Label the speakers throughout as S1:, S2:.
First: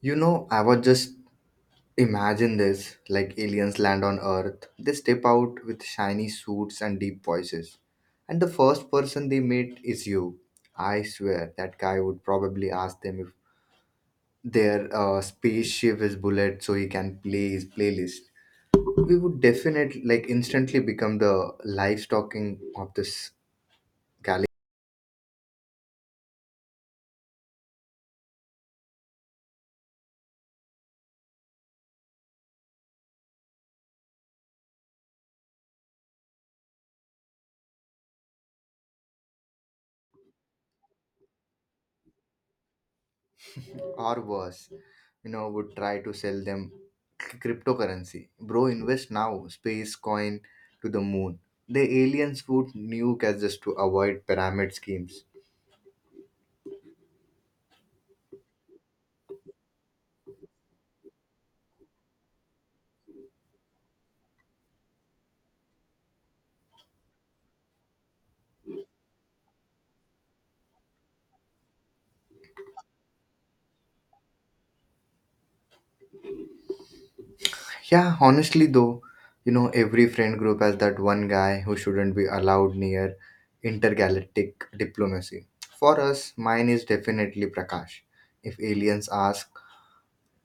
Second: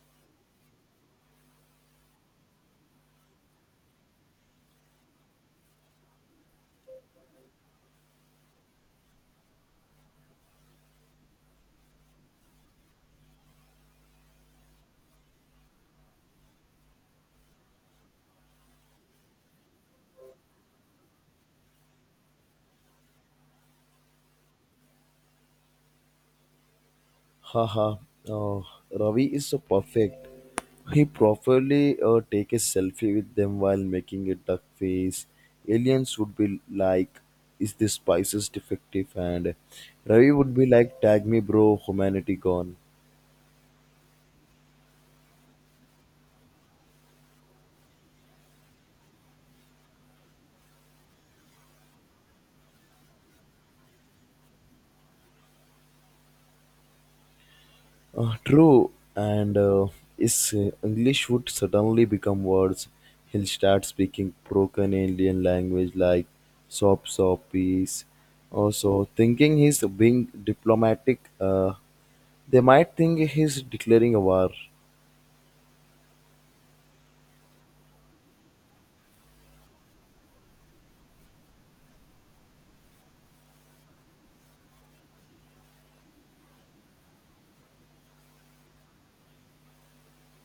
S1: You know, I was just imagine this, like, aliens land on Earth. They step out with shiny suits and deep voices. And the first person they meet is you. I swear that guy would probably ask them if their spaceship is bullet so he can play his playlist. We would definitely like instantly become the live talking of this galaxy.
S2: Haha, oh, Ravi is so perfect. He properly take a selfie with them while making a duck face. Aliens would be like, "Is this spices defective?" And Ravi would be like, "Tag me, bro. Humanity gone."
S1: Or worse, you know, would try to sell them cryptocurrency. Bro, invest now, space coin to the moon. The aliens would nuke us just to avoid pyramid schemes.
S2: True, and his English would suddenly become worse. He'll start speaking broken alien language like sop soppies. Also, thinking he's being diplomatic, they might think he's declaring a war.
S1: Yeah, honestly though, you know, every friend group has that one guy who shouldn't be allowed near intergalactic diplomacy. For us, mine is definitely Prakash. If aliens ask,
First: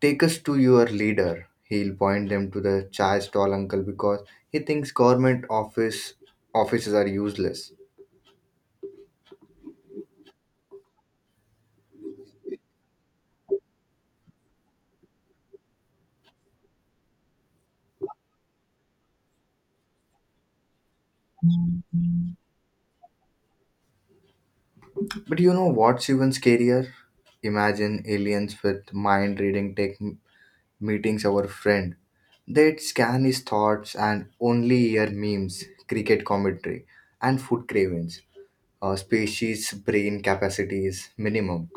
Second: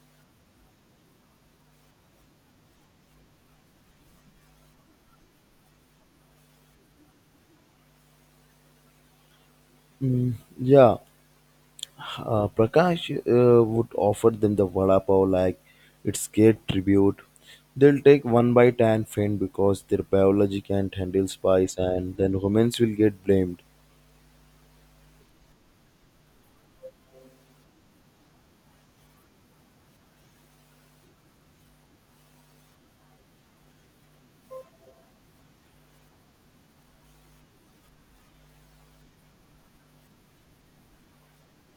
S1: take us to your leader, he'll point them to the chai stall uncle because he thinks government office offices are useless.
S2: Mm, yeah, Prakash would offer them the vada pav like its great tribute. They'll take one bite and faint because their biology can't handle spice, and then humans will get blamed.
S1: But you know what's even scarier? Imagine aliens with mind reading tech meetings our friend. They'd scan his thoughts and only hear memes, cricket commentary, and food cravings. A species brain capacity is minimum.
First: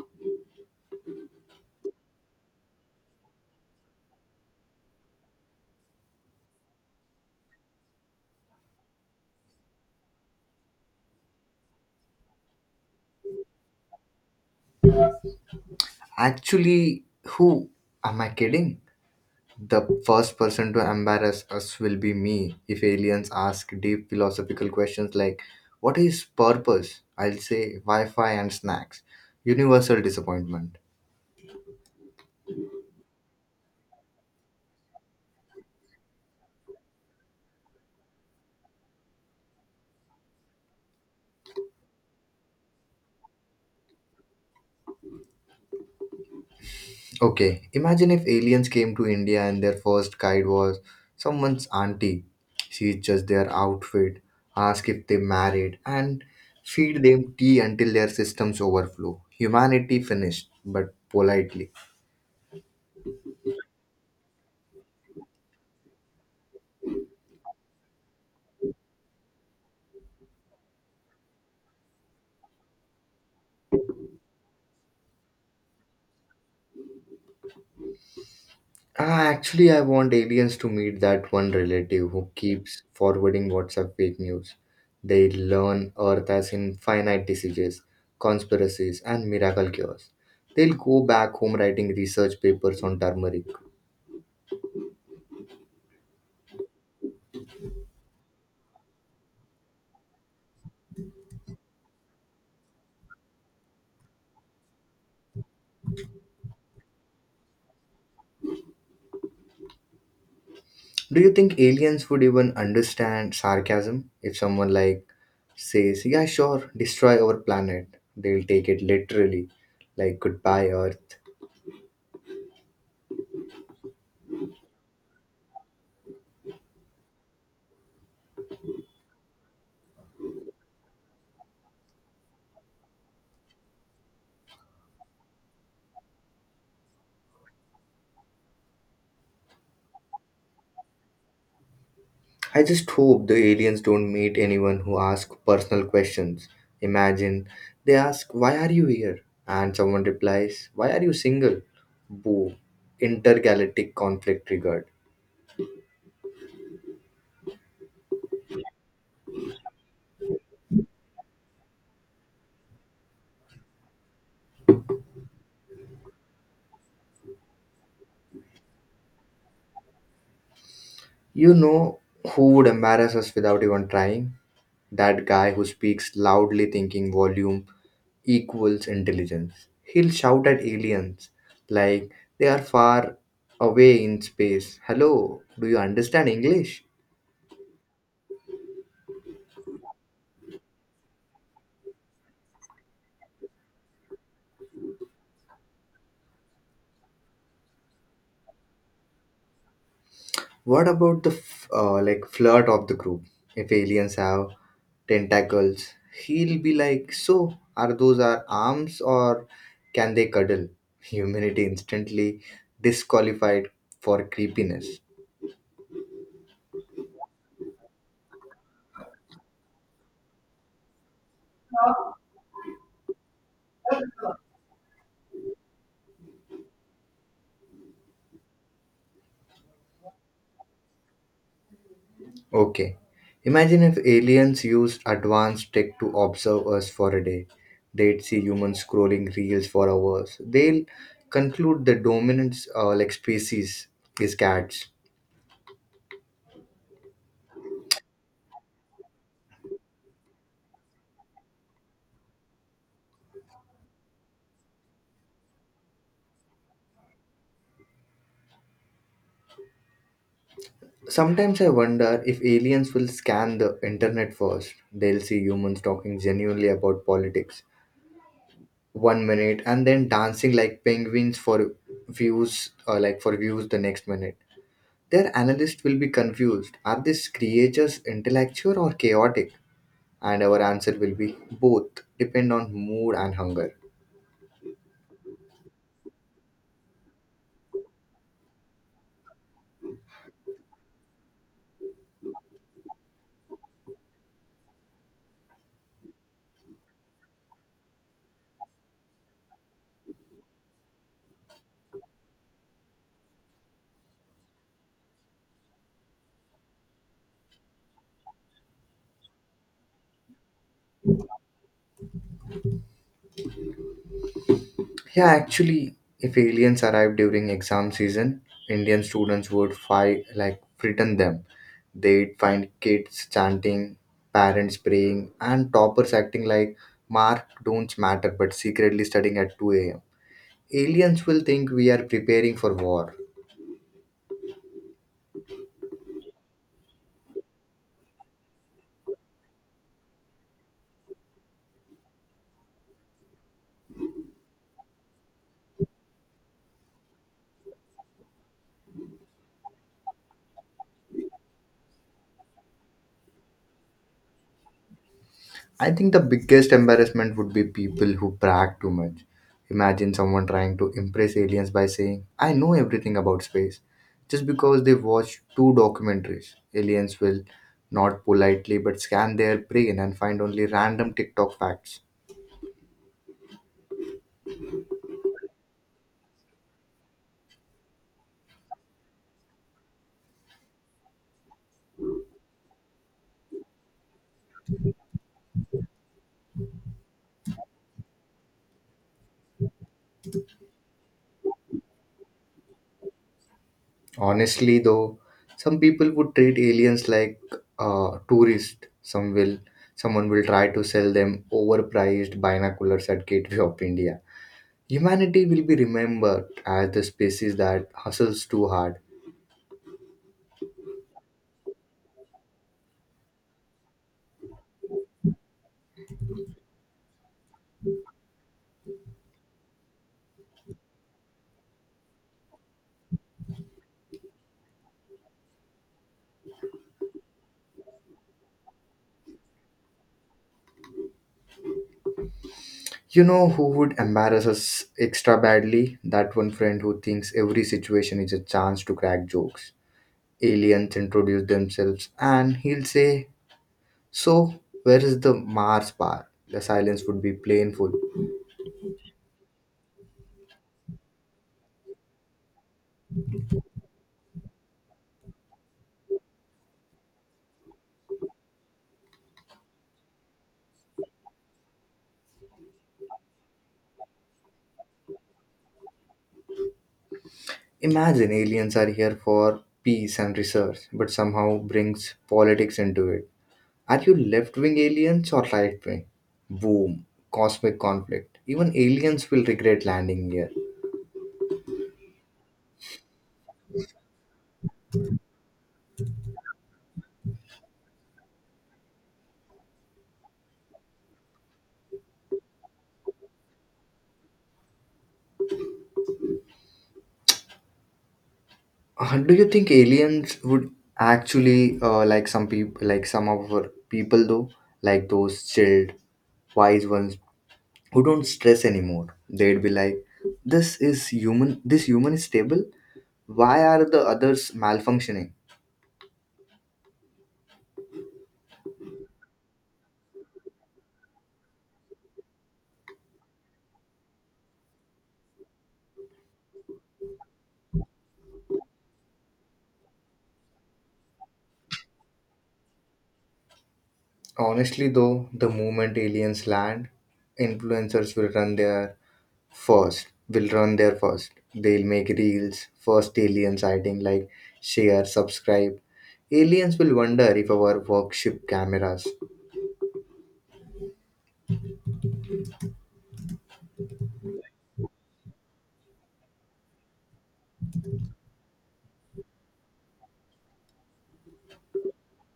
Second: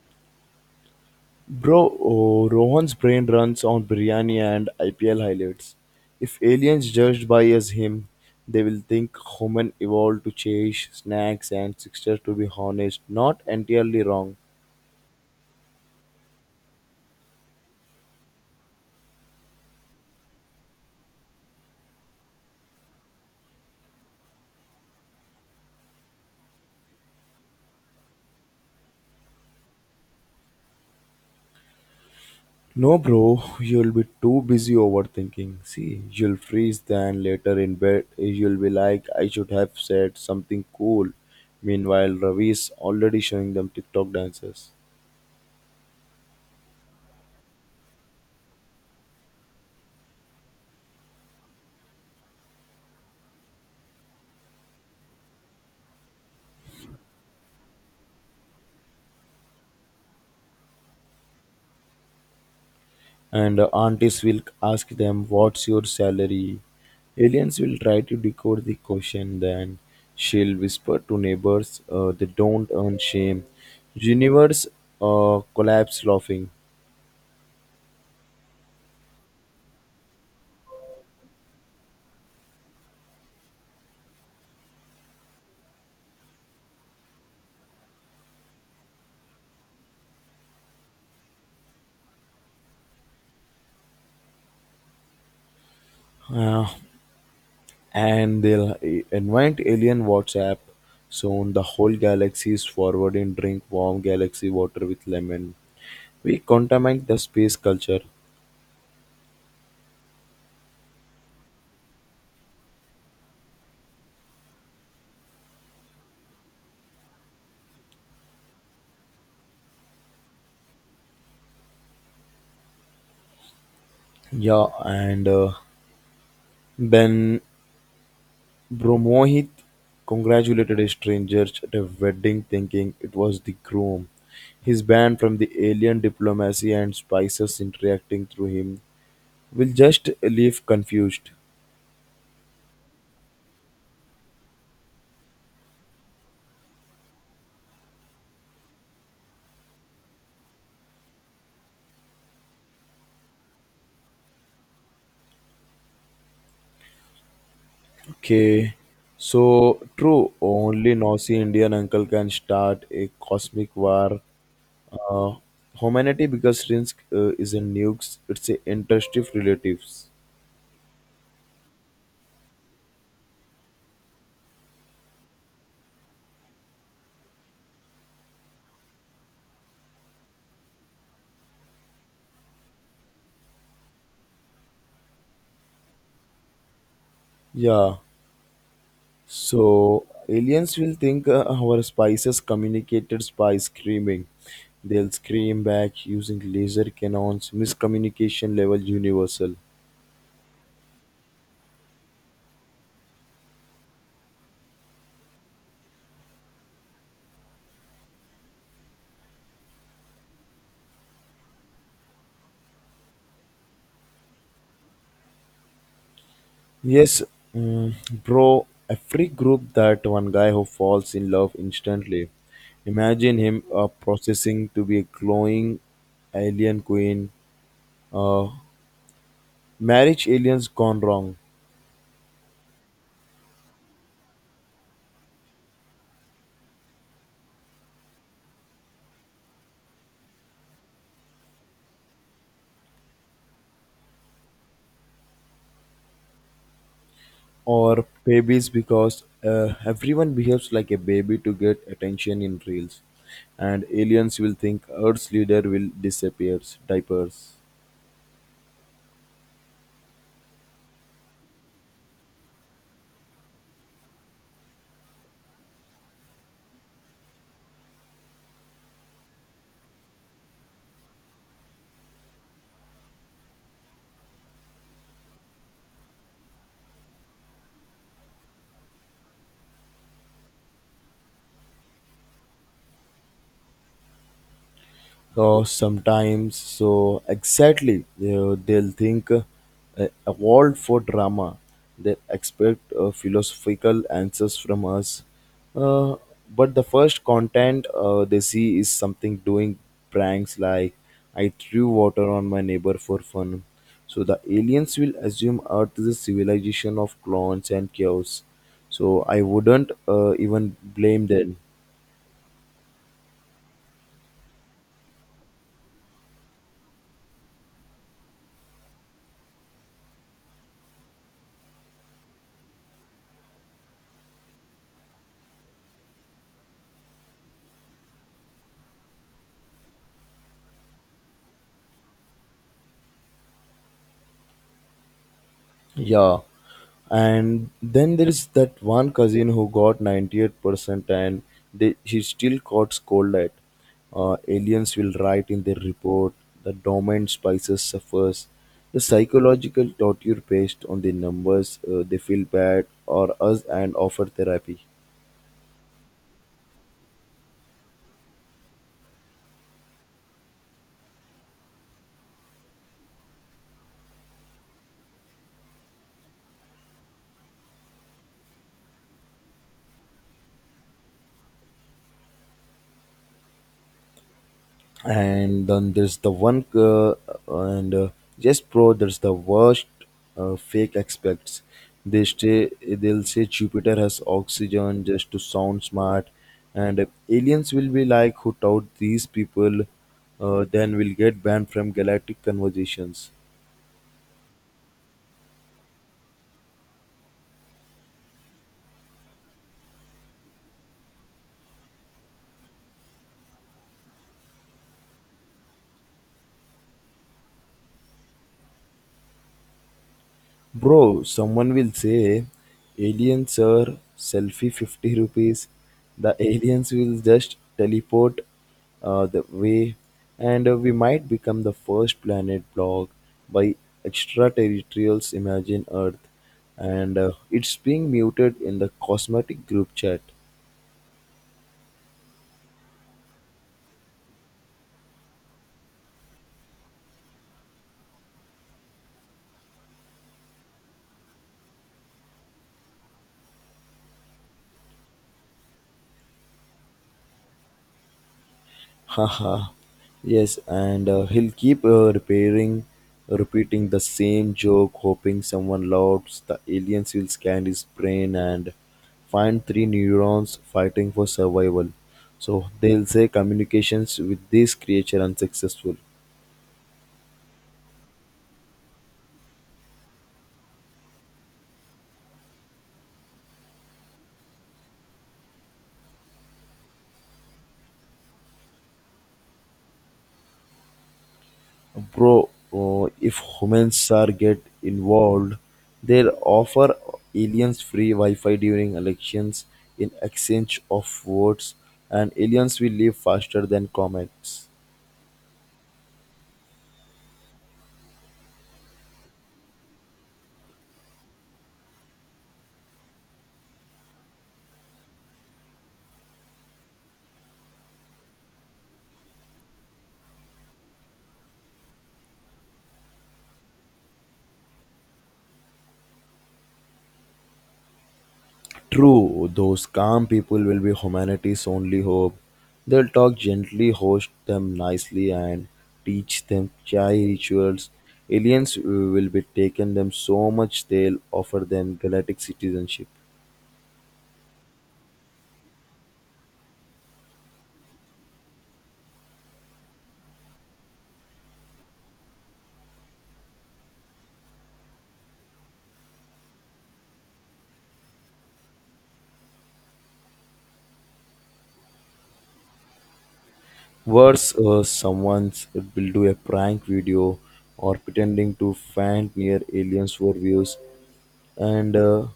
S2: Bro, oh, Rohan's brain runs on biryani and IPL highlights. If aliens judged by as him, they will think human evolved to chase snacks and sixers to be honest, not entirely wrong.
S1: Actually, who am I kidding? The first person to embarrass us will be me. If aliens ask deep philosophical questions like, what is purpose? I'll say Wi Fi and snacks. Universal disappointment.
S2: No bro, you'll be too busy overthinking. See, you'll freeze then later in bed you'll be like I should have said something cool. Meanwhile Ravi's already showing them TikTok dances.
S1: Okay, imagine if aliens came to India and their first guide was someone's auntie. She judged their outfit, asked if they married, and feed them tea until their systems overflow. Humanity finished, but politely.
S2: And aunties will ask them what's your salary. Aliens will try to decode the question, then she'll whisper to neighbors, they don't earn shame. Universe collapse laughing.
S1: Ah, actually, I want aliens to meet that one relative who keeps forwarding WhatsApp fake news. They learn Earth as infinite diseases, conspiracies, and miracle cures. They'll go back home writing research papers on turmeric.
S2: Uh, and they'll invite alien WhatsApp. Soon the whole galaxy is forwarding drink warm galaxy water with lemon. We contaminate the space culture.
S1: Do you think aliens would even understand sarcasm if someone like says, "Yeah, sure, destroy our planet"? They'll take it literally, like, "Goodbye, Earth."
S2: Yeah, and then Bromohit congratulated his strangers at a wedding thinking it was the groom. His band from the alien diplomacy and spices interacting through him will just leave confused.
S1: I just hope the aliens don't meet anyone who asks personal questions. Imagine they ask, why are you here? And someone replies, why are you single? Boo. Intergalactic conflict triggered.
S2: Okay, so true, only nosy Indian uncle can start a cosmic war. Uh, Humanity because Rinsk isn't nukes, it's a interest of relatives.
S1: You know who would embarrass us without even trying? That guy who speaks loudly thinking volume equals intelligence. He'll shout at aliens like they are far away in space. Hello, do you understand English?
S2: Yeah. So aliens will think our spices communicated by screaming. They'll scream back using laser cannons. Miscommunication level universal.
S1: What about the like flirt of the group? If aliens have tentacles, he'll be like, "So are those our arms, or can they cuddle?" Humanity instantly disqualified for creepiness.
S2: Yes, mm, bro. Every group that one guy who falls in love instantly. Imagine him processing to be a glowing alien queen. Uh, Marriage aliens gone wrong.
S1: Okay, imagine if aliens used advanced tech to observe us for a day. They'd see humans scrolling reels for hours. They'll conclude the dominant like species is cats.
S2: Or babies because everyone behaves like a baby to get attention in reels. And aliens will think earth's leader will disappear diapers.
S1: Sometimes I wonder if aliens will scan the internet first. They'll see humans talking genuinely about politics one minute and then dancing like penguins for views, or like for views the next minute. Their analysts will be confused. Are these creatures intellectual or chaotic? And our answer will be both, depend on mood and hunger.
S2: Sometimes so exactly they'll think a world for drama. They expect philosophical answers from us, uh, but the first content they see is something doing pranks like I threw water on my neighbor for fun. So the aliens will assume earth is a civilization of clones and chaos, so I wouldn't even blame them.
S1: Yeah, actually, if aliens arrived during exam season, Indian students would fight like frighten them. They'd find kids chanting, parents praying, and toppers acting like mark don't matter but secretly studying at 2 a.m. Aliens will think we are preparing for war.
S2: Yeah, and then there is that one cousin who got 98% and he still got scolded. Aliens will write in their report the dormant spices suffers. The psychological torture based on the numbers, they feel bad or us and offer therapy.
S1: I think the biggest embarrassment would be people who brag too much. Imagine someone trying to impress aliens by saying, I know everything about space, just because they watched two documentaries. Aliens will not politely but scan their brain and find only random TikTok facts.
S2: And then there's the one and Yes pro, there's the worst fake experts. They stay they'll say Jupiter has oxygen just to sound smart, and if aliens will be like who taught these people. Then we'll get banned from galactic conversations.
S1: Honestly though, some people would treat aliens like tourists. Someone will try to sell them overpriced binoculars at Gateway of India. Humanity will be remembered as the species that hustles too hard.
S2: Bro, someone will say, aliens sir, selfie 50 rupees. The aliens will just teleport the way, and we might become the first planet blocked by extraterrestrials. Imagine Earth, and it's being muted in the cosmetic group chat.
S1: You know who would embarrass us extra badly? That one friend who thinks every situation is a chance to crack jokes. Aliens introduce themselves and he'll say, so, where is the Mars bar? The silence would be painful.
S2: Haha. Yes, and he'll keep repeating the same joke, hoping someone laughs. The aliens will scan his brain and find three neurons fighting for survival. So they'll say communications with this creature unsuccessful.
S1: Imagine aliens are here for peace and research, but somehow brings politics into it. Are you left wing aliens or right wing? Boom. Cosmic conflict. Even aliens will regret landing here.
S2: Bro, if humans are get involved, they'll offer aliens free Wi-Fi during elections in exchange of votes, and aliens will leave faster than comets.
S1: Do you think aliens would actually like some people, like some of our people though, like those chilled, wise ones who don't stress anymore? They'd be like, "This is human. This human is stable. Why are the others malfunctioning?"
S2: True, those calm people will be humanity's only hope. They'll talk gently, host them nicely, and teach them chai rituals. Aliens will be taken them so much they'll offer them galactic citizenship.
S1: Honestly though, the moment aliens land, influencers will run their first. Will run their first. They'll make reels, first alien sighting, like share, subscribe. Aliens will wonder if our worship cameras.
S2: Worse, someone will do a prank video or pretending to find near aliens for views. And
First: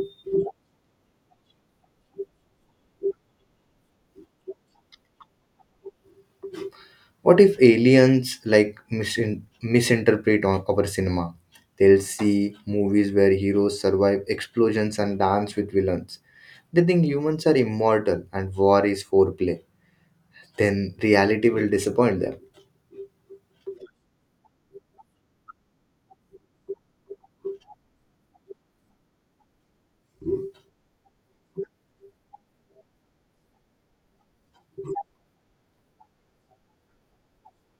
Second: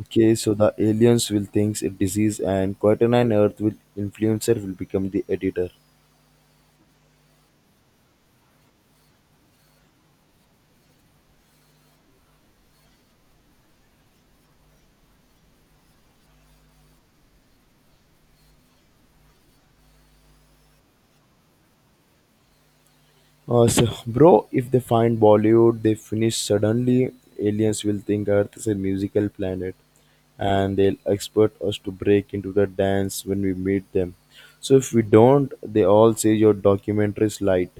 S2: okay, so the aliens will think it disease, and Quarter Earth will influencer will become the editor.
S1: What if aliens like misinterpret on our cinema? They'll see movies where heroes survive explosions and dance with villains. They think humans are immortal and war is foreplay. Then reality will disappoint them.
S2: So, bro, if they find Bollywood, they finish suddenly. Aliens will think Earth is a musical planet, and they'll expect us to break into the dance when we meet them. So if we don't, they all say your documentary is light.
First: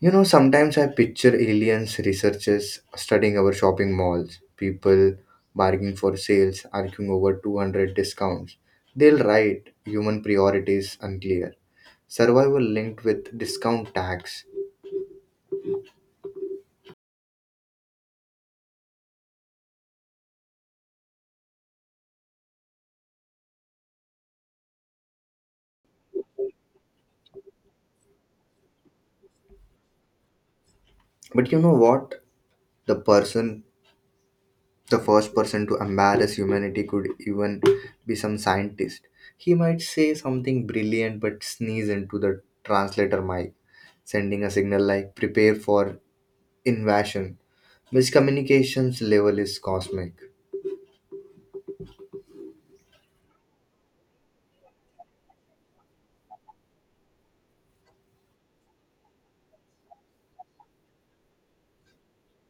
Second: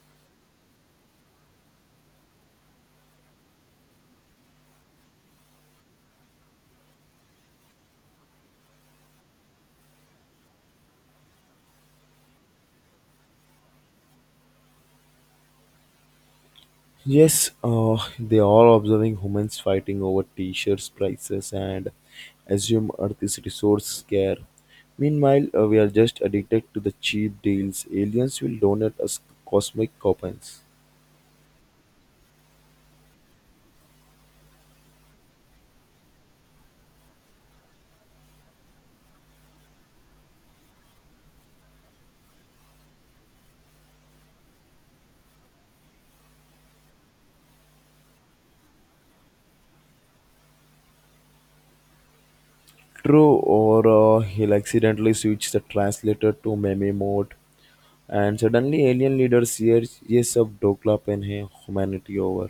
S1: You know, sometimes I picture aliens, researchers studying our shopping malls, people bargaining for sales, arguing over 200 discounts. They'll write human priorities unclear, survival linked with discount tax.
S2: Yes, they are observing humans fighting over t-shirts prices and assume Earth is resource scarce. Meanwhile, we are just addicted to the cheap deals. Aliens will donate us cosmic coupons.
S1: But you know what? The person, the first person to embarrass humanity could even be some scientist. He might say something brilliant but sneeze into the translator mic, sending a signal like prepare for invasion. Miscommunication's level is cosmic.
S2: True, or he'll accidentally switch the translator to meme mode, and suddenly alien leaders hear yes, ab dokla pen hai, humanity over.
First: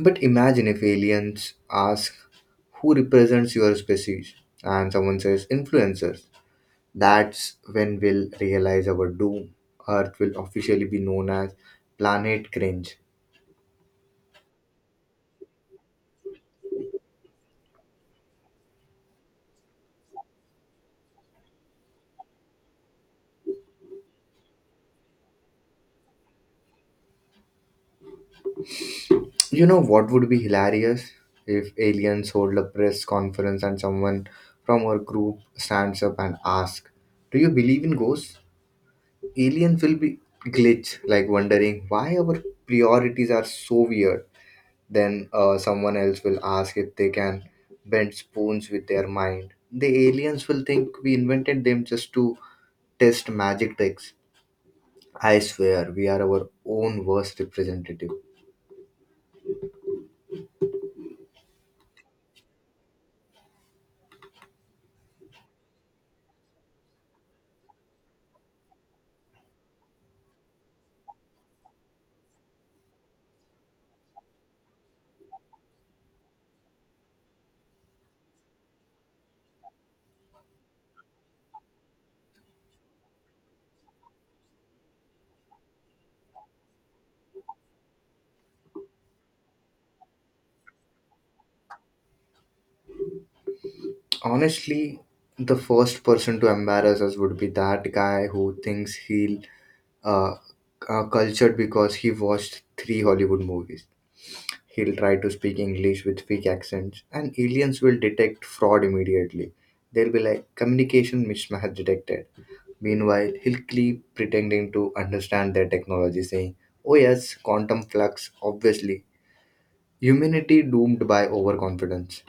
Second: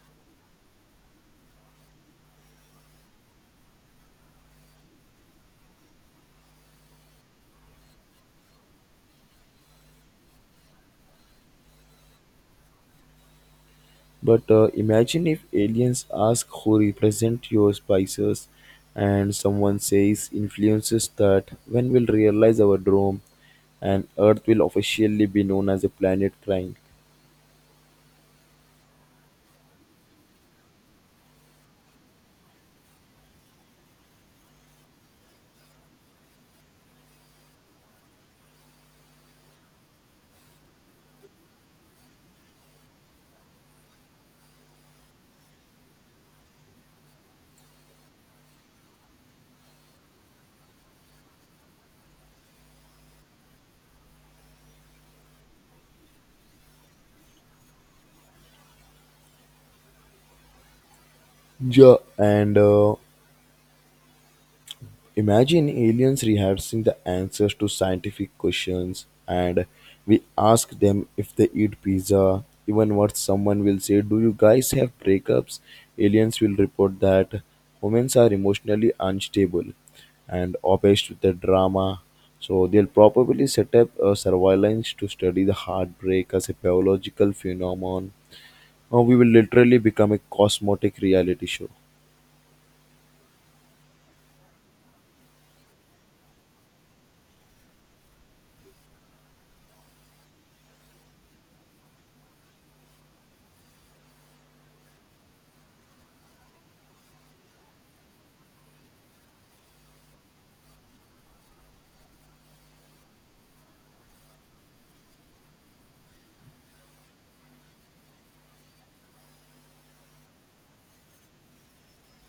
S1: But imagine if aliens ask who represents your species and someone says influencers. That's when we'll realize our doom. Earth will officially be known as Planet Cringe.
S2: But imagine if aliens ask who represent your spices and someone says influences that when we'll realize our doom, and earth will officially be known as a planet crying.
S1: You know what would be hilarious? If aliens hold a press conference and someone from our group stands up and asks, do you believe in ghosts? Aliens will be glitch, like wondering why our priorities are so weird. Then someone else will ask if they can bend spoons with their mind. The aliens will think we invented them just to test magic tricks. I swear, we are our own worst representative.
S2: Yeah. And imagine aliens rehearsing the answers to scientific questions and we ask them if they eat pizza. Even what someone will say, do you guys have breakups? Aliens will report that humans are emotionally unstable and obsessed with the drama. So they'll probably set up a surveillance to study the heartbreak as a biological phenomenon. Or we will literally become a cosmetic reality show.
S1: Honestly, the first person to embarrass us would be that guy who thinks he'll uh, cultured because he watched three Hollywood movies. He'll try to speak English with fake accents, and aliens will detect fraud immediately. They'll be like communication mismatch detected. Meanwhile, Hillcliffe pretending to understand their technology, saying, oh yes, quantum flux, obviously. Humanity doomed by overconfidence.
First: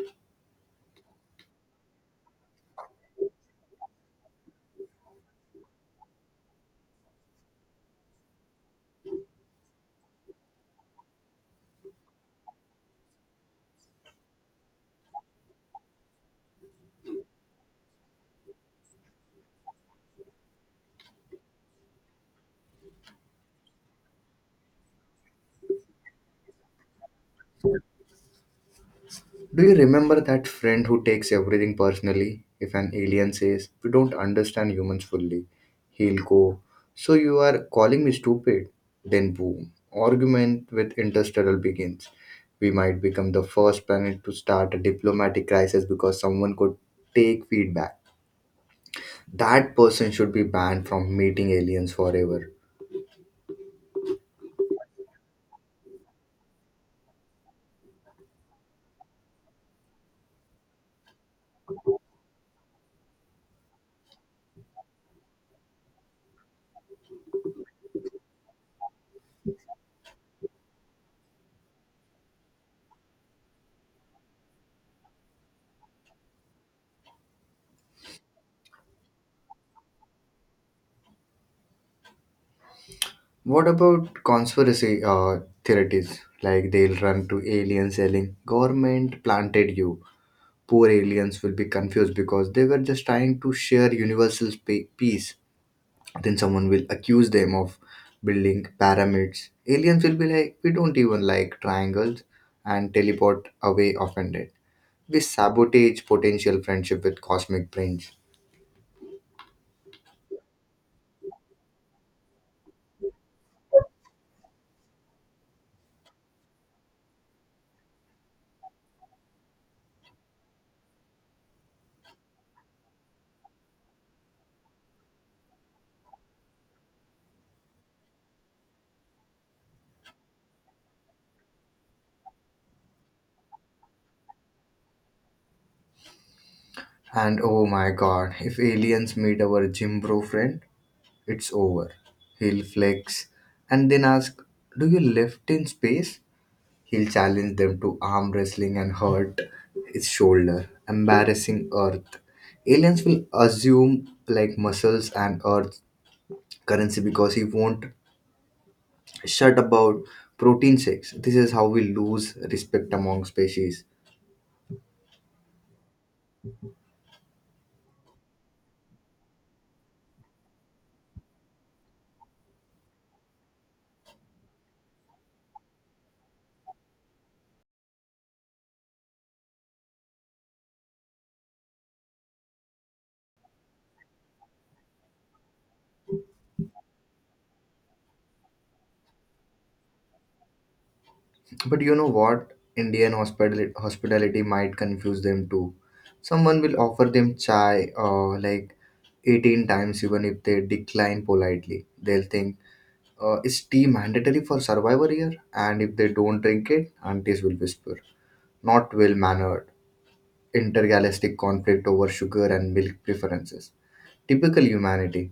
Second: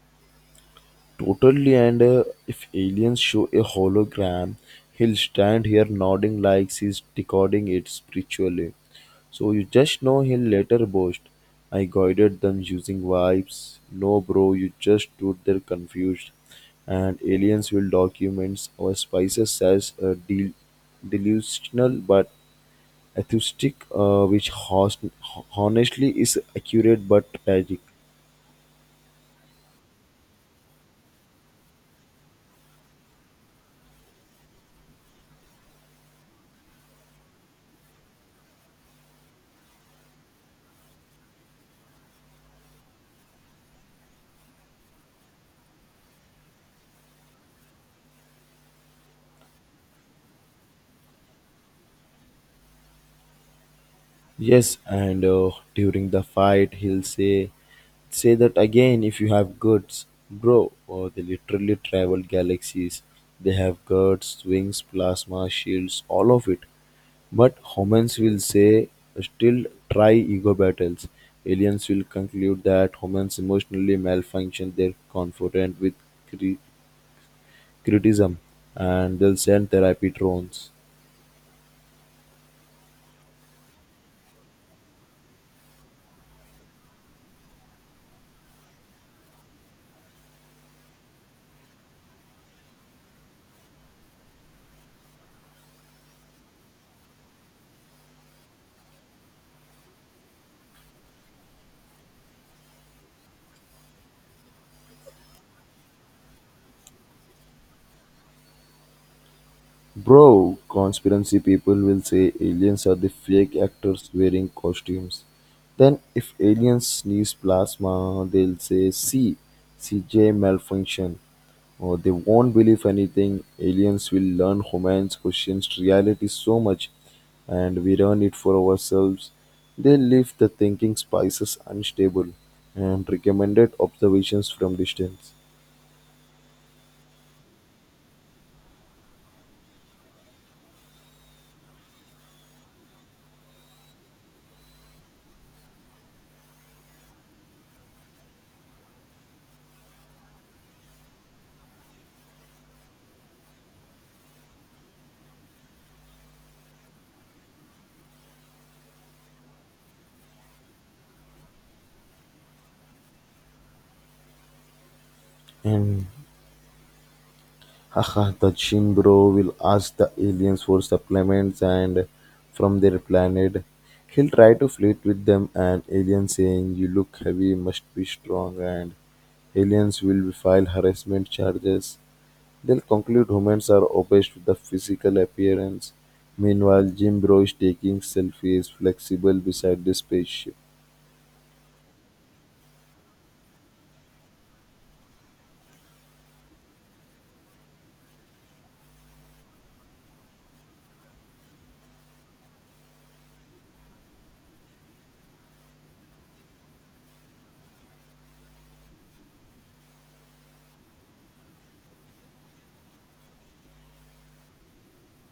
S2: Totally, and if aliens show a hologram, he'll stand here nodding like he's decoding it spiritually. So you just know he'll later boast, I guided them using vibes. No, bro, you just stood there confused. And aliens will documents our spices as a delusional but atheistic, which honestly is accurate but tragic.
S1: Do you remember that friend who takes everything personally? If an alien says, we don't understand humans fully, he'll go, so you are calling me stupid? Then boom, argument with interstellar begins. We might become the first planet to start a diplomatic crisis because someone could take feedback. That person should be banned from meeting aliens forever.
S2: Yes, and during the fight, he'll say, "Say that again if you have guts, bro." Or they literally travel galaxies. They have guts, wings, plasma shields, all of it. But humans will say, "Still try ego battles." Aliens will conclude that humans emotionally malfunction. They're confident with cri- criticism, and they'll send therapy drones.
S1: What about conspiracy theories? Like they'll run to aliens selling, government planted you. Poor aliens will be confused because they were just trying to share universal peace. Then someone will accuse them of building pyramids. Aliens will be like, we don't even like triangles and teleport away offended. We sabotage potential friendship with cosmic brains.
S2: Bro, conspiracy people will say aliens are the fake actors wearing costumes. Then, if aliens sneeze plasma, they'll say, C, C J malfunction. Or they won't believe anything. Aliens will learn humans questions reality so much, and we learn it for ourselves. They leave the thinking spices unstable and recommended observations from distance.
S1: And oh my god, if aliens meet our gym bro friend, it's over. He'll flex and then ask, do you lift in space? He'll challenge them to arm wrestling and hurt his shoulder, embarrassing Earth. Aliens will assume like muscles and Earth currency because he won't shut about protein shakes. This is how we lose respect among species.
S2: And Haha! The Shin Bro will ask the aliens for supplements and from their planet. He'll try to flirt with them and aliens saying you look heavy, must be strong, and aliens will file harassment charges. They'll conclude humans are obsessed with the physical appearance. Meanwhile, Jim Bro is taking selfies flexible beside the spaceship.
S1: But you know what? Indian hospitality might confuse them too. Someone will offer them chai like 18 times, even if they decline politely. They'll think, is tea mandatory for survivor here? And if they don't drink it, aunties will whisper, not well mannered. Intergalactic conflict over sugar and milk preferences. Typical humanity.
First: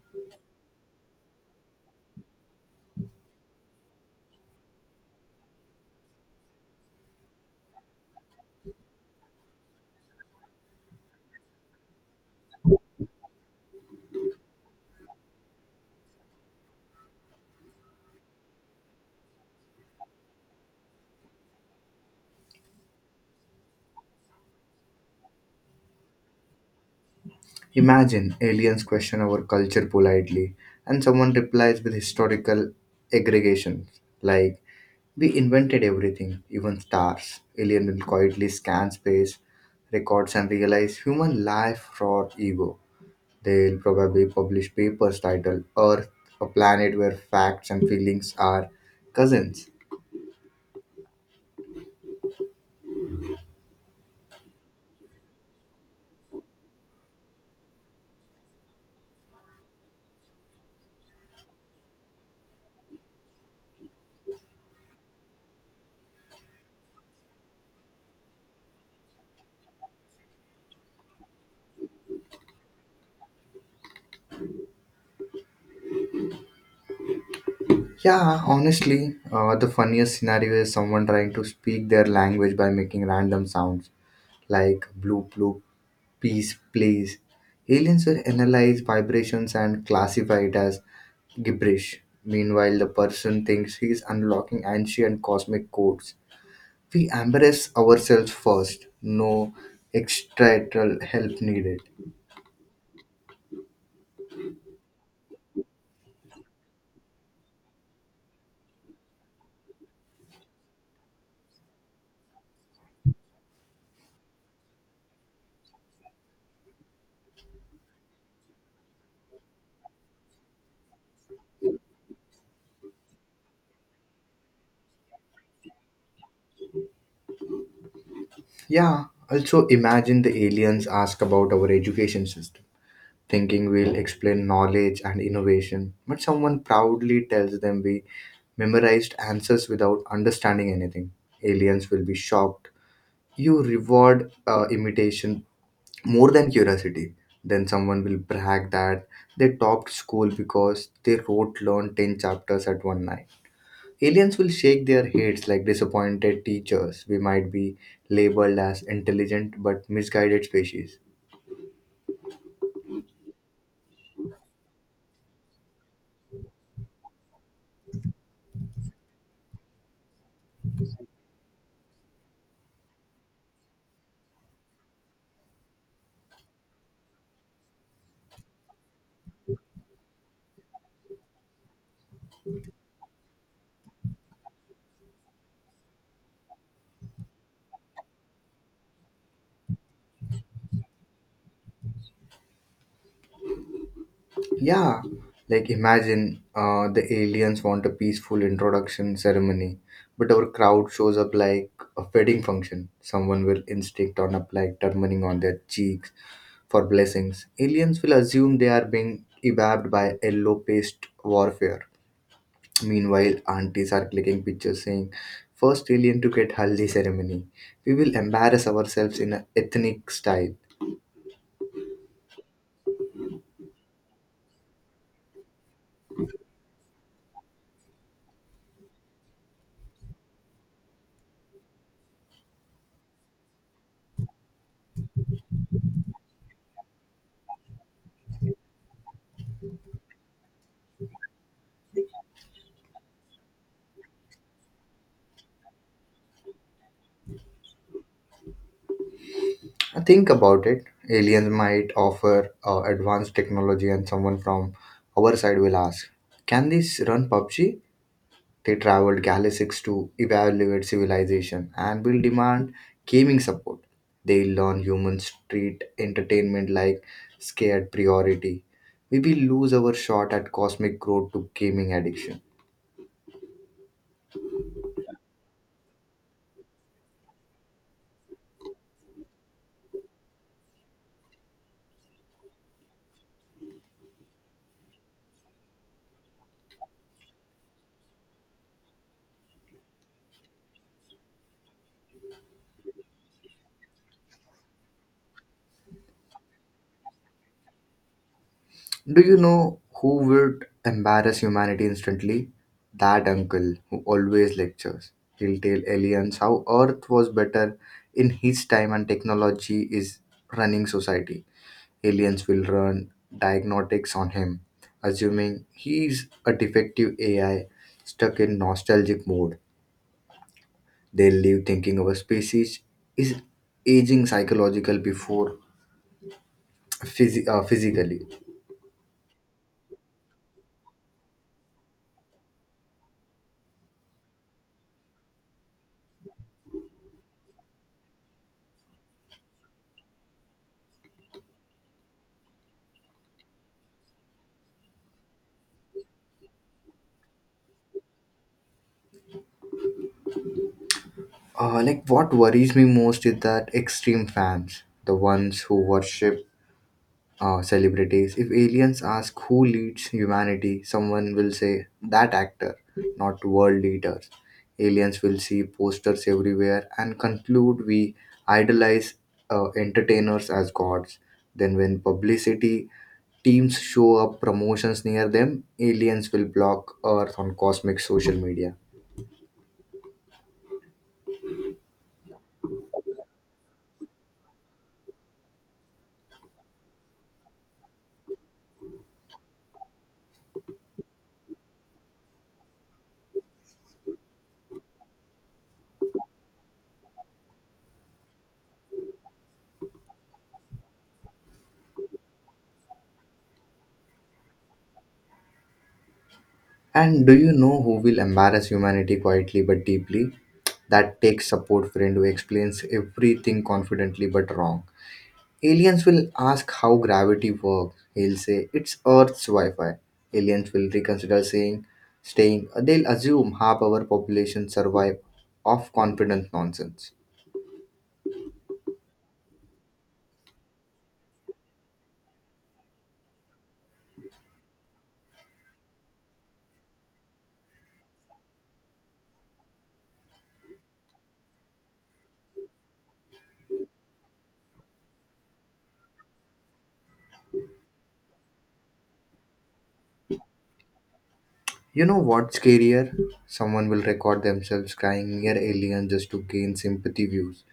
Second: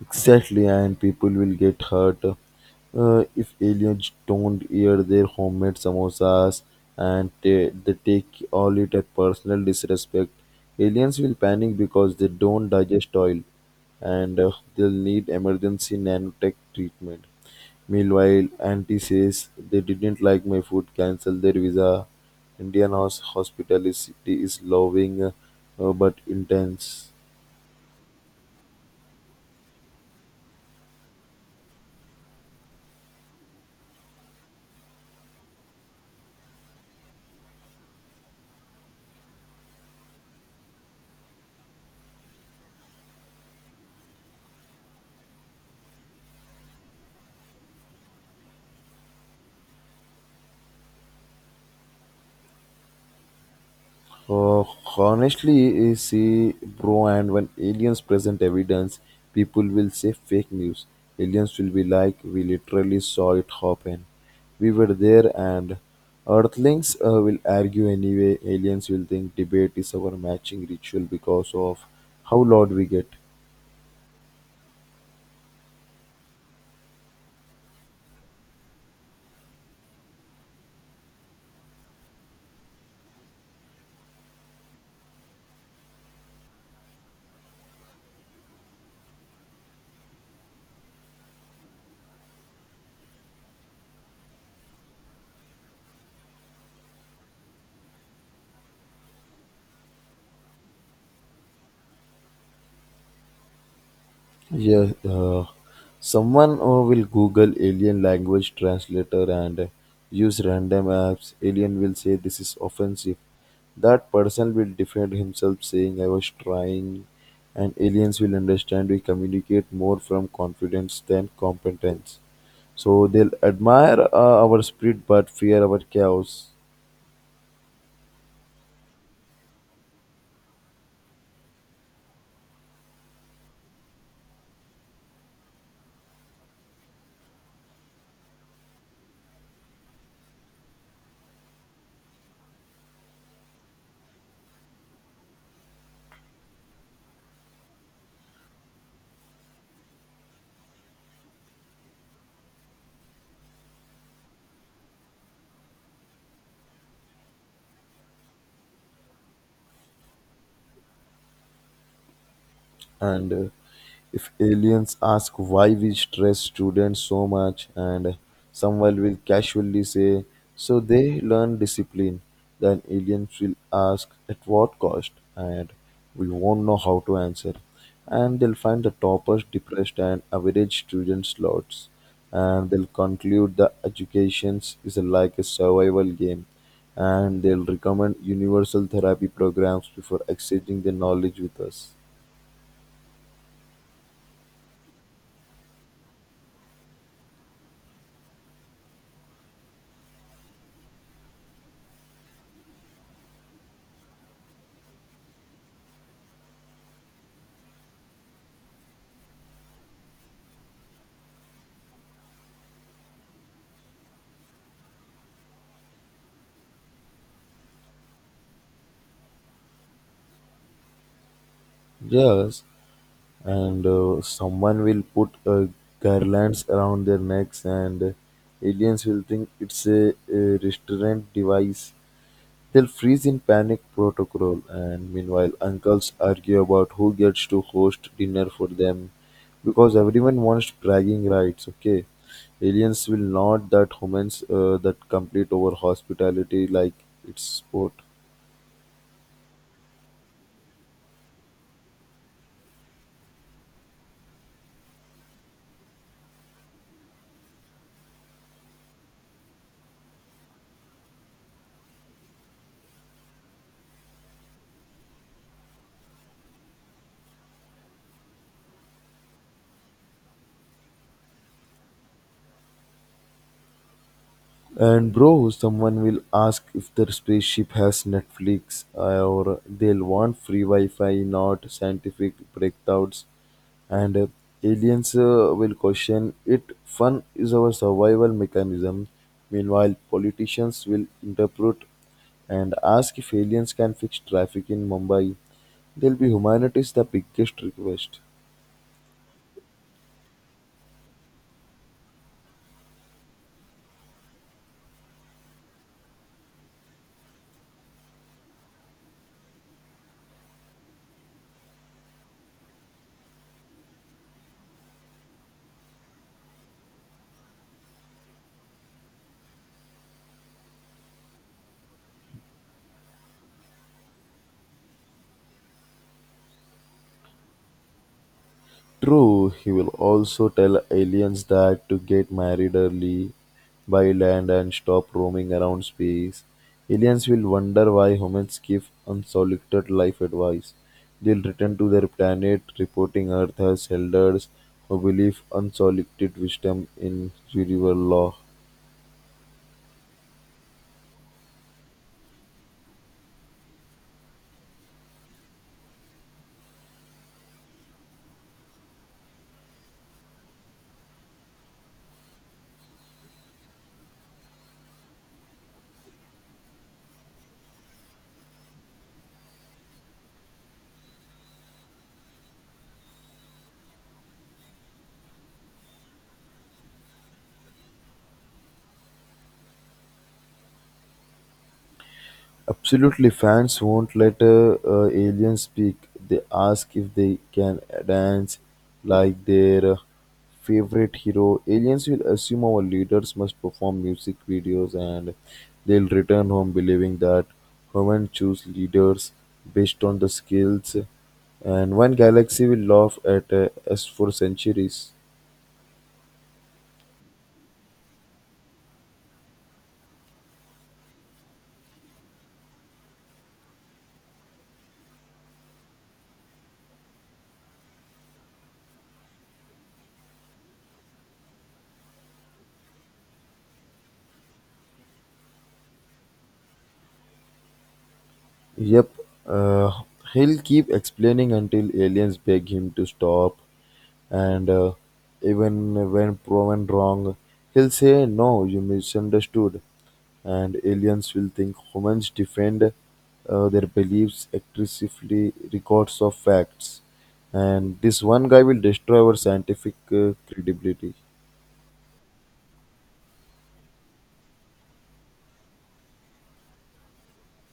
S2: Exactly, and people will get hurt if aliens don't eat their homemade samosas and they take all it as personal disrespect. Aliens will panic because they don't digest oil, and they'll need emergency nanotech treatment. Meanwhile, auntie says they didn't like my food, cancel their visa. Indian hospitality is loving, but intense.
S1: Imagine aliens question our culture politely, and someone replies with historical aggregations like, we invented everything, even stars. Alien will quietly scan space, records and realize human life for ego. They'll probably publish papers titled Earth, a planet where facts and feelings are cousins.
S2: Uh, Honestly, eh, see, bro, and when aliens present evidence, people will say fake news. Aliens will be like, we literally saw it happen. We were there, and Earthlings will argue anyway. Aliens will think debate is our matching ritual because of how loud we get.
S1: Yeah honestly, the funniest scenario is someone trying to speak their language by making random sounds like bloop bloop. Peace, please. Aliens will analyze vibrations and classify it as gibberish. Meanwhile, the person thinks he is unlocking ancient cosmic codes. We embrace ourselves first, no extraterrestrial help needed.
S2: Yeah, someone will Google alien language translator and use random apps. Alien will say this is offensive. That person will defend himself saying I was trying, and aliens will understand we communicate more from confidence than competence. So they'll admire our spirit but fear our chaos.
S1: Yeah, also imagine the aliens ask about our education system, thinking we'll explain knowledge and innovation, but someone proudly tells them we memorized answers without understanding anything. Aliens will be shocked you reward imitation more than curiosity. Then someone will brag that they topped school because they wrote learned 10 chapters at one night. Aliens will shake their heads like disappointed teachers. We might be labeled as intelligent but misguided species.
S2: And if aliens ask why we stress students so much, and someone will casually say so they learn discipline, then aliens will ask at what cost, and we won't know how to answer. And they'll find the toppers depressed and average students slots, and they'll conclude the educations is like a survival game, and they'll recommend universal therapy programs before exchanging their knowledge with us.
S1: Yeah, like imagine the aliens want a peaceful introduction ceremony, but our crowd shows up like a wedding function. Someone will instinct on up like turmeric on their cheeks for blessings. Aliens will assume they are being evapped by yellow paste warfare. Meanwhile, aunties are clicking pictures saying, "First alien to get haldi ceremony." We will embarrass ourselves in an ethnic style.
S2: Yes, and someone will put garlands around their necks, and aliens will think it's a restraint device. They'll freeze in panic protocol, and meanwhile uncles argue about who gets to host dinner for them because everyone wants bragging rights. Okay, aliens will not that humans that complete over hospitality like it's sport.
S1: And think about it. Aliens might offer advanced technology, and someone from our side will ask, can these run PUBG? They traveled galaxies to evaluate civilization and will demand gaming support. They learn humans treat entertainment like scared priority. We will lose our shot at cosmic growth to gaming addiction.
S2: And bro, someone will ask if their spaceship has Netflix or they'll want free Wi-Fi, not scientific breakouts. And aliens will question it. Fun is our survival mechanism. Meanwhile, politicians will interpret and ask if aliens can fix traffic in Mumbai. They'll be humanity's the biggest request.
S1: Do you know who would embarrass humanity instantly? That uncle who always lectures. He'll tell aliens how Earth was better in his time and technology is running society. Aliens will run diagnostics on him, assuming he's a defective AI stuck in nostalgic mode. They live thinking our species is aging psychological before physically.
S2: True, he will also tell aliens that to get married early, buy land, and stop roaming around space. Aliens will wonder why humans give unsolicited life advice. They'll return to their planet, reporting Earth as elders who believe unsolicited wisdom in universal law.
S1: Like what worries me most is that extreme fans, the ones who worship celebrities. If aliens ask who leads humanity, someone will say that actor, not world leaders. Aliens will see posters everywhere and conclude we idolize entertainers as gods. Then, when publicity teams show up promotions near them, aliens will block Earth on cosmic social media.
S2: Absolutely, fans won't let aliens speak. They ask if they can dance like their favorite hero. Aliens will assume our leaders must perform music videos, and they'll return home believing that humans choose leaders based on the skills. And one galaxy will laugh at us for centuries.
S1: And do you know who will embarrass humanity quietly but deeply? That tech support friend who explains everything confidently but wrong. Aliens will ask how gravity works. He'll say it's Earth's Wi-Fi. Aliens will reconsider saying staying. They'll assume half our population survive off confident nonsense.
S2: Yep, uh, he'll keep explaining until aliens beg him to stop, and even when proven wrong, he'll say, no, you misunderstood. And aliens will think humans defend their beliefs aggressively, records of facts. And this one guy will destroy our scientific credibility.
S1: You know what's scarier? Someone will record themselves crying near aliens just to gain sympathy views.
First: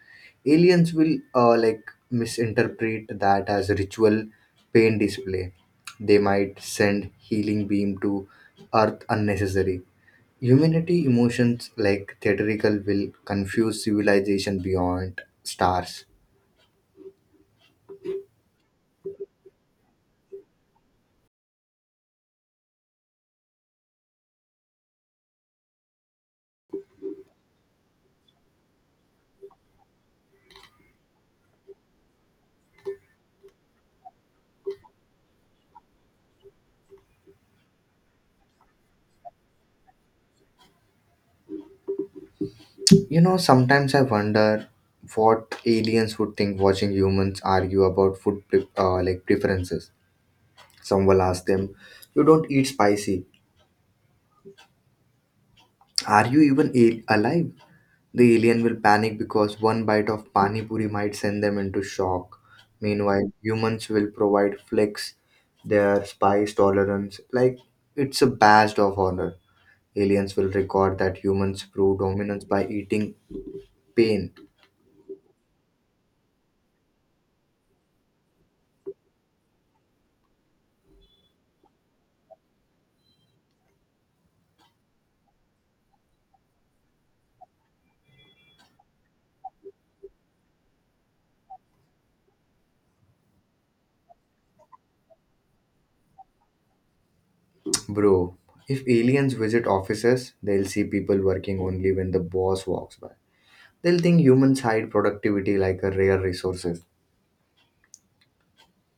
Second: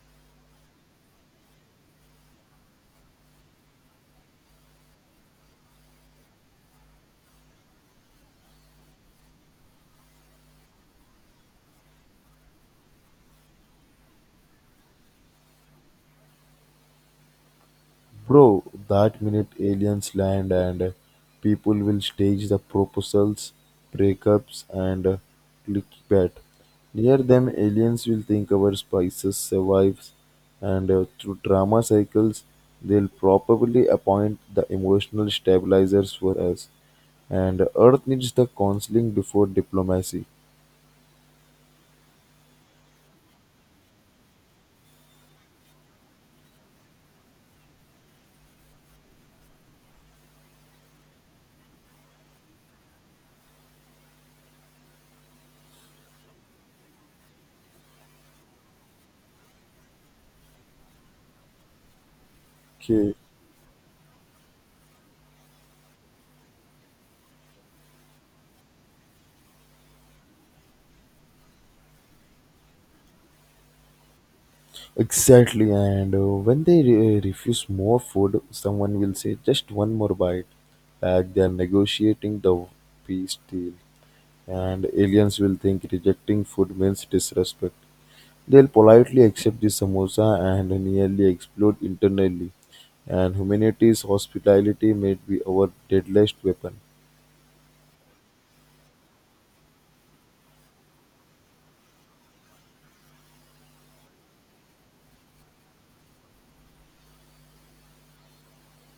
S1: Aliens will like misinterpret that as ritual pain display. They might send healing beam to earth unnecessary. Humanity emotions like theatrical will confuse civilization beyond stars.
S2: Bro, that minute aliens land and people will stage the proposals, breakups, and clickbait. Near them, aliens will think our spices survives, and through drama cycles, they'll probably appoint the emotional stabilizers for us. And Earth needs the counseling before diplomacy.
S1: You know, sometimes I wonder what aliens would think watching humans argue about food like preferences. Some will ask them, you don't eat spicy, are you even alive? The alien will panic because one bite of pani puri might send them into shock.
S2: Okay.
S1: Meanwhile, humans will provide flex their spice tolerance like it's a badge of honor. Aliens will record that humans prove dominance by eating pain.
S2: Exactly, and when they refuse more food, someone will say just one more bite, like they are negotiating the peace deal. And aliens will think rejecting food means disrespect. They'll politely accept the samosa and nearly explode internally. And humanity's hospitality may be our deadliest weapon.
S1: Bro, if aliens visit offices, they'll see people working only when the boss walks by. They'll think humans hide productivity like a rare resource.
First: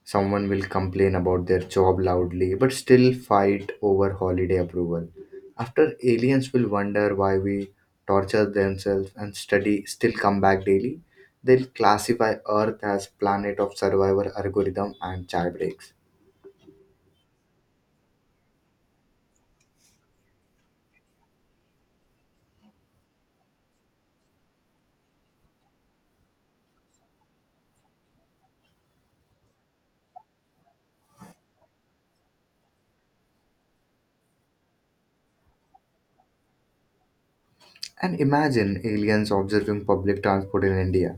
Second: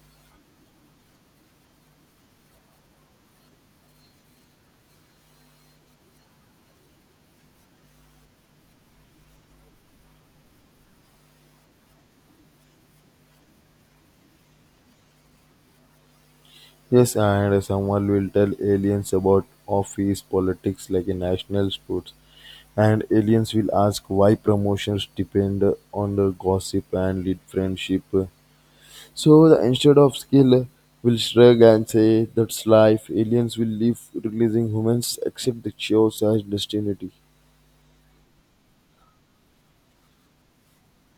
S1: Someone will complain about their job loudly but still fight over holiday approval. After aliens will wonder why we torture themselves and study still come back daily, they'll classify Earth as planet of survivor algorithm and child breaks.
S2: Yes, and someone will tell aliens about office politics like in national sports, and aliens will ask why promotions depend on the gossip and lead friendship. So the instead of skill will shrug and say that's life. Aliens will leave, releasing humans accept the chaos as destiny.
S1: And imagine aliens observing public transport in India,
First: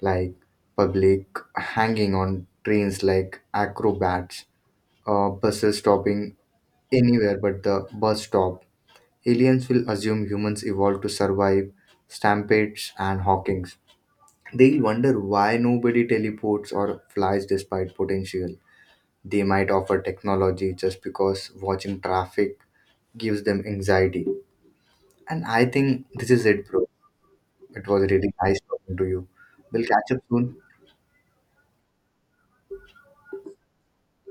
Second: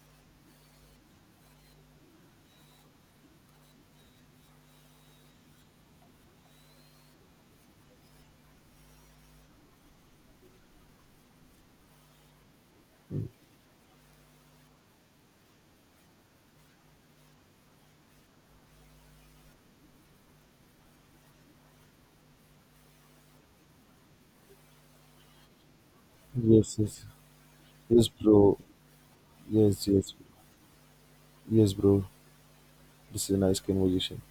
S1: like public hanging on trains like acrobats, buses stopping anywhere but the bus stop. Aliens will assume humans evolved to survive stampedes and hawkings. They'll wonder why nobody teleports or flies despite potential. They might offer technology just because watching traffic gives them anxiety. And I think this is it,
S2: Yes,
S1: bro.
S2: yes,
S1: It
S2: yes,
S1: was really
S2: bro.
S1: nice talking to you. We'll
S2: Yes,
S1: catch
S2: yes,
S1: up soon.
S2: yes, bro. This is a nice conversation.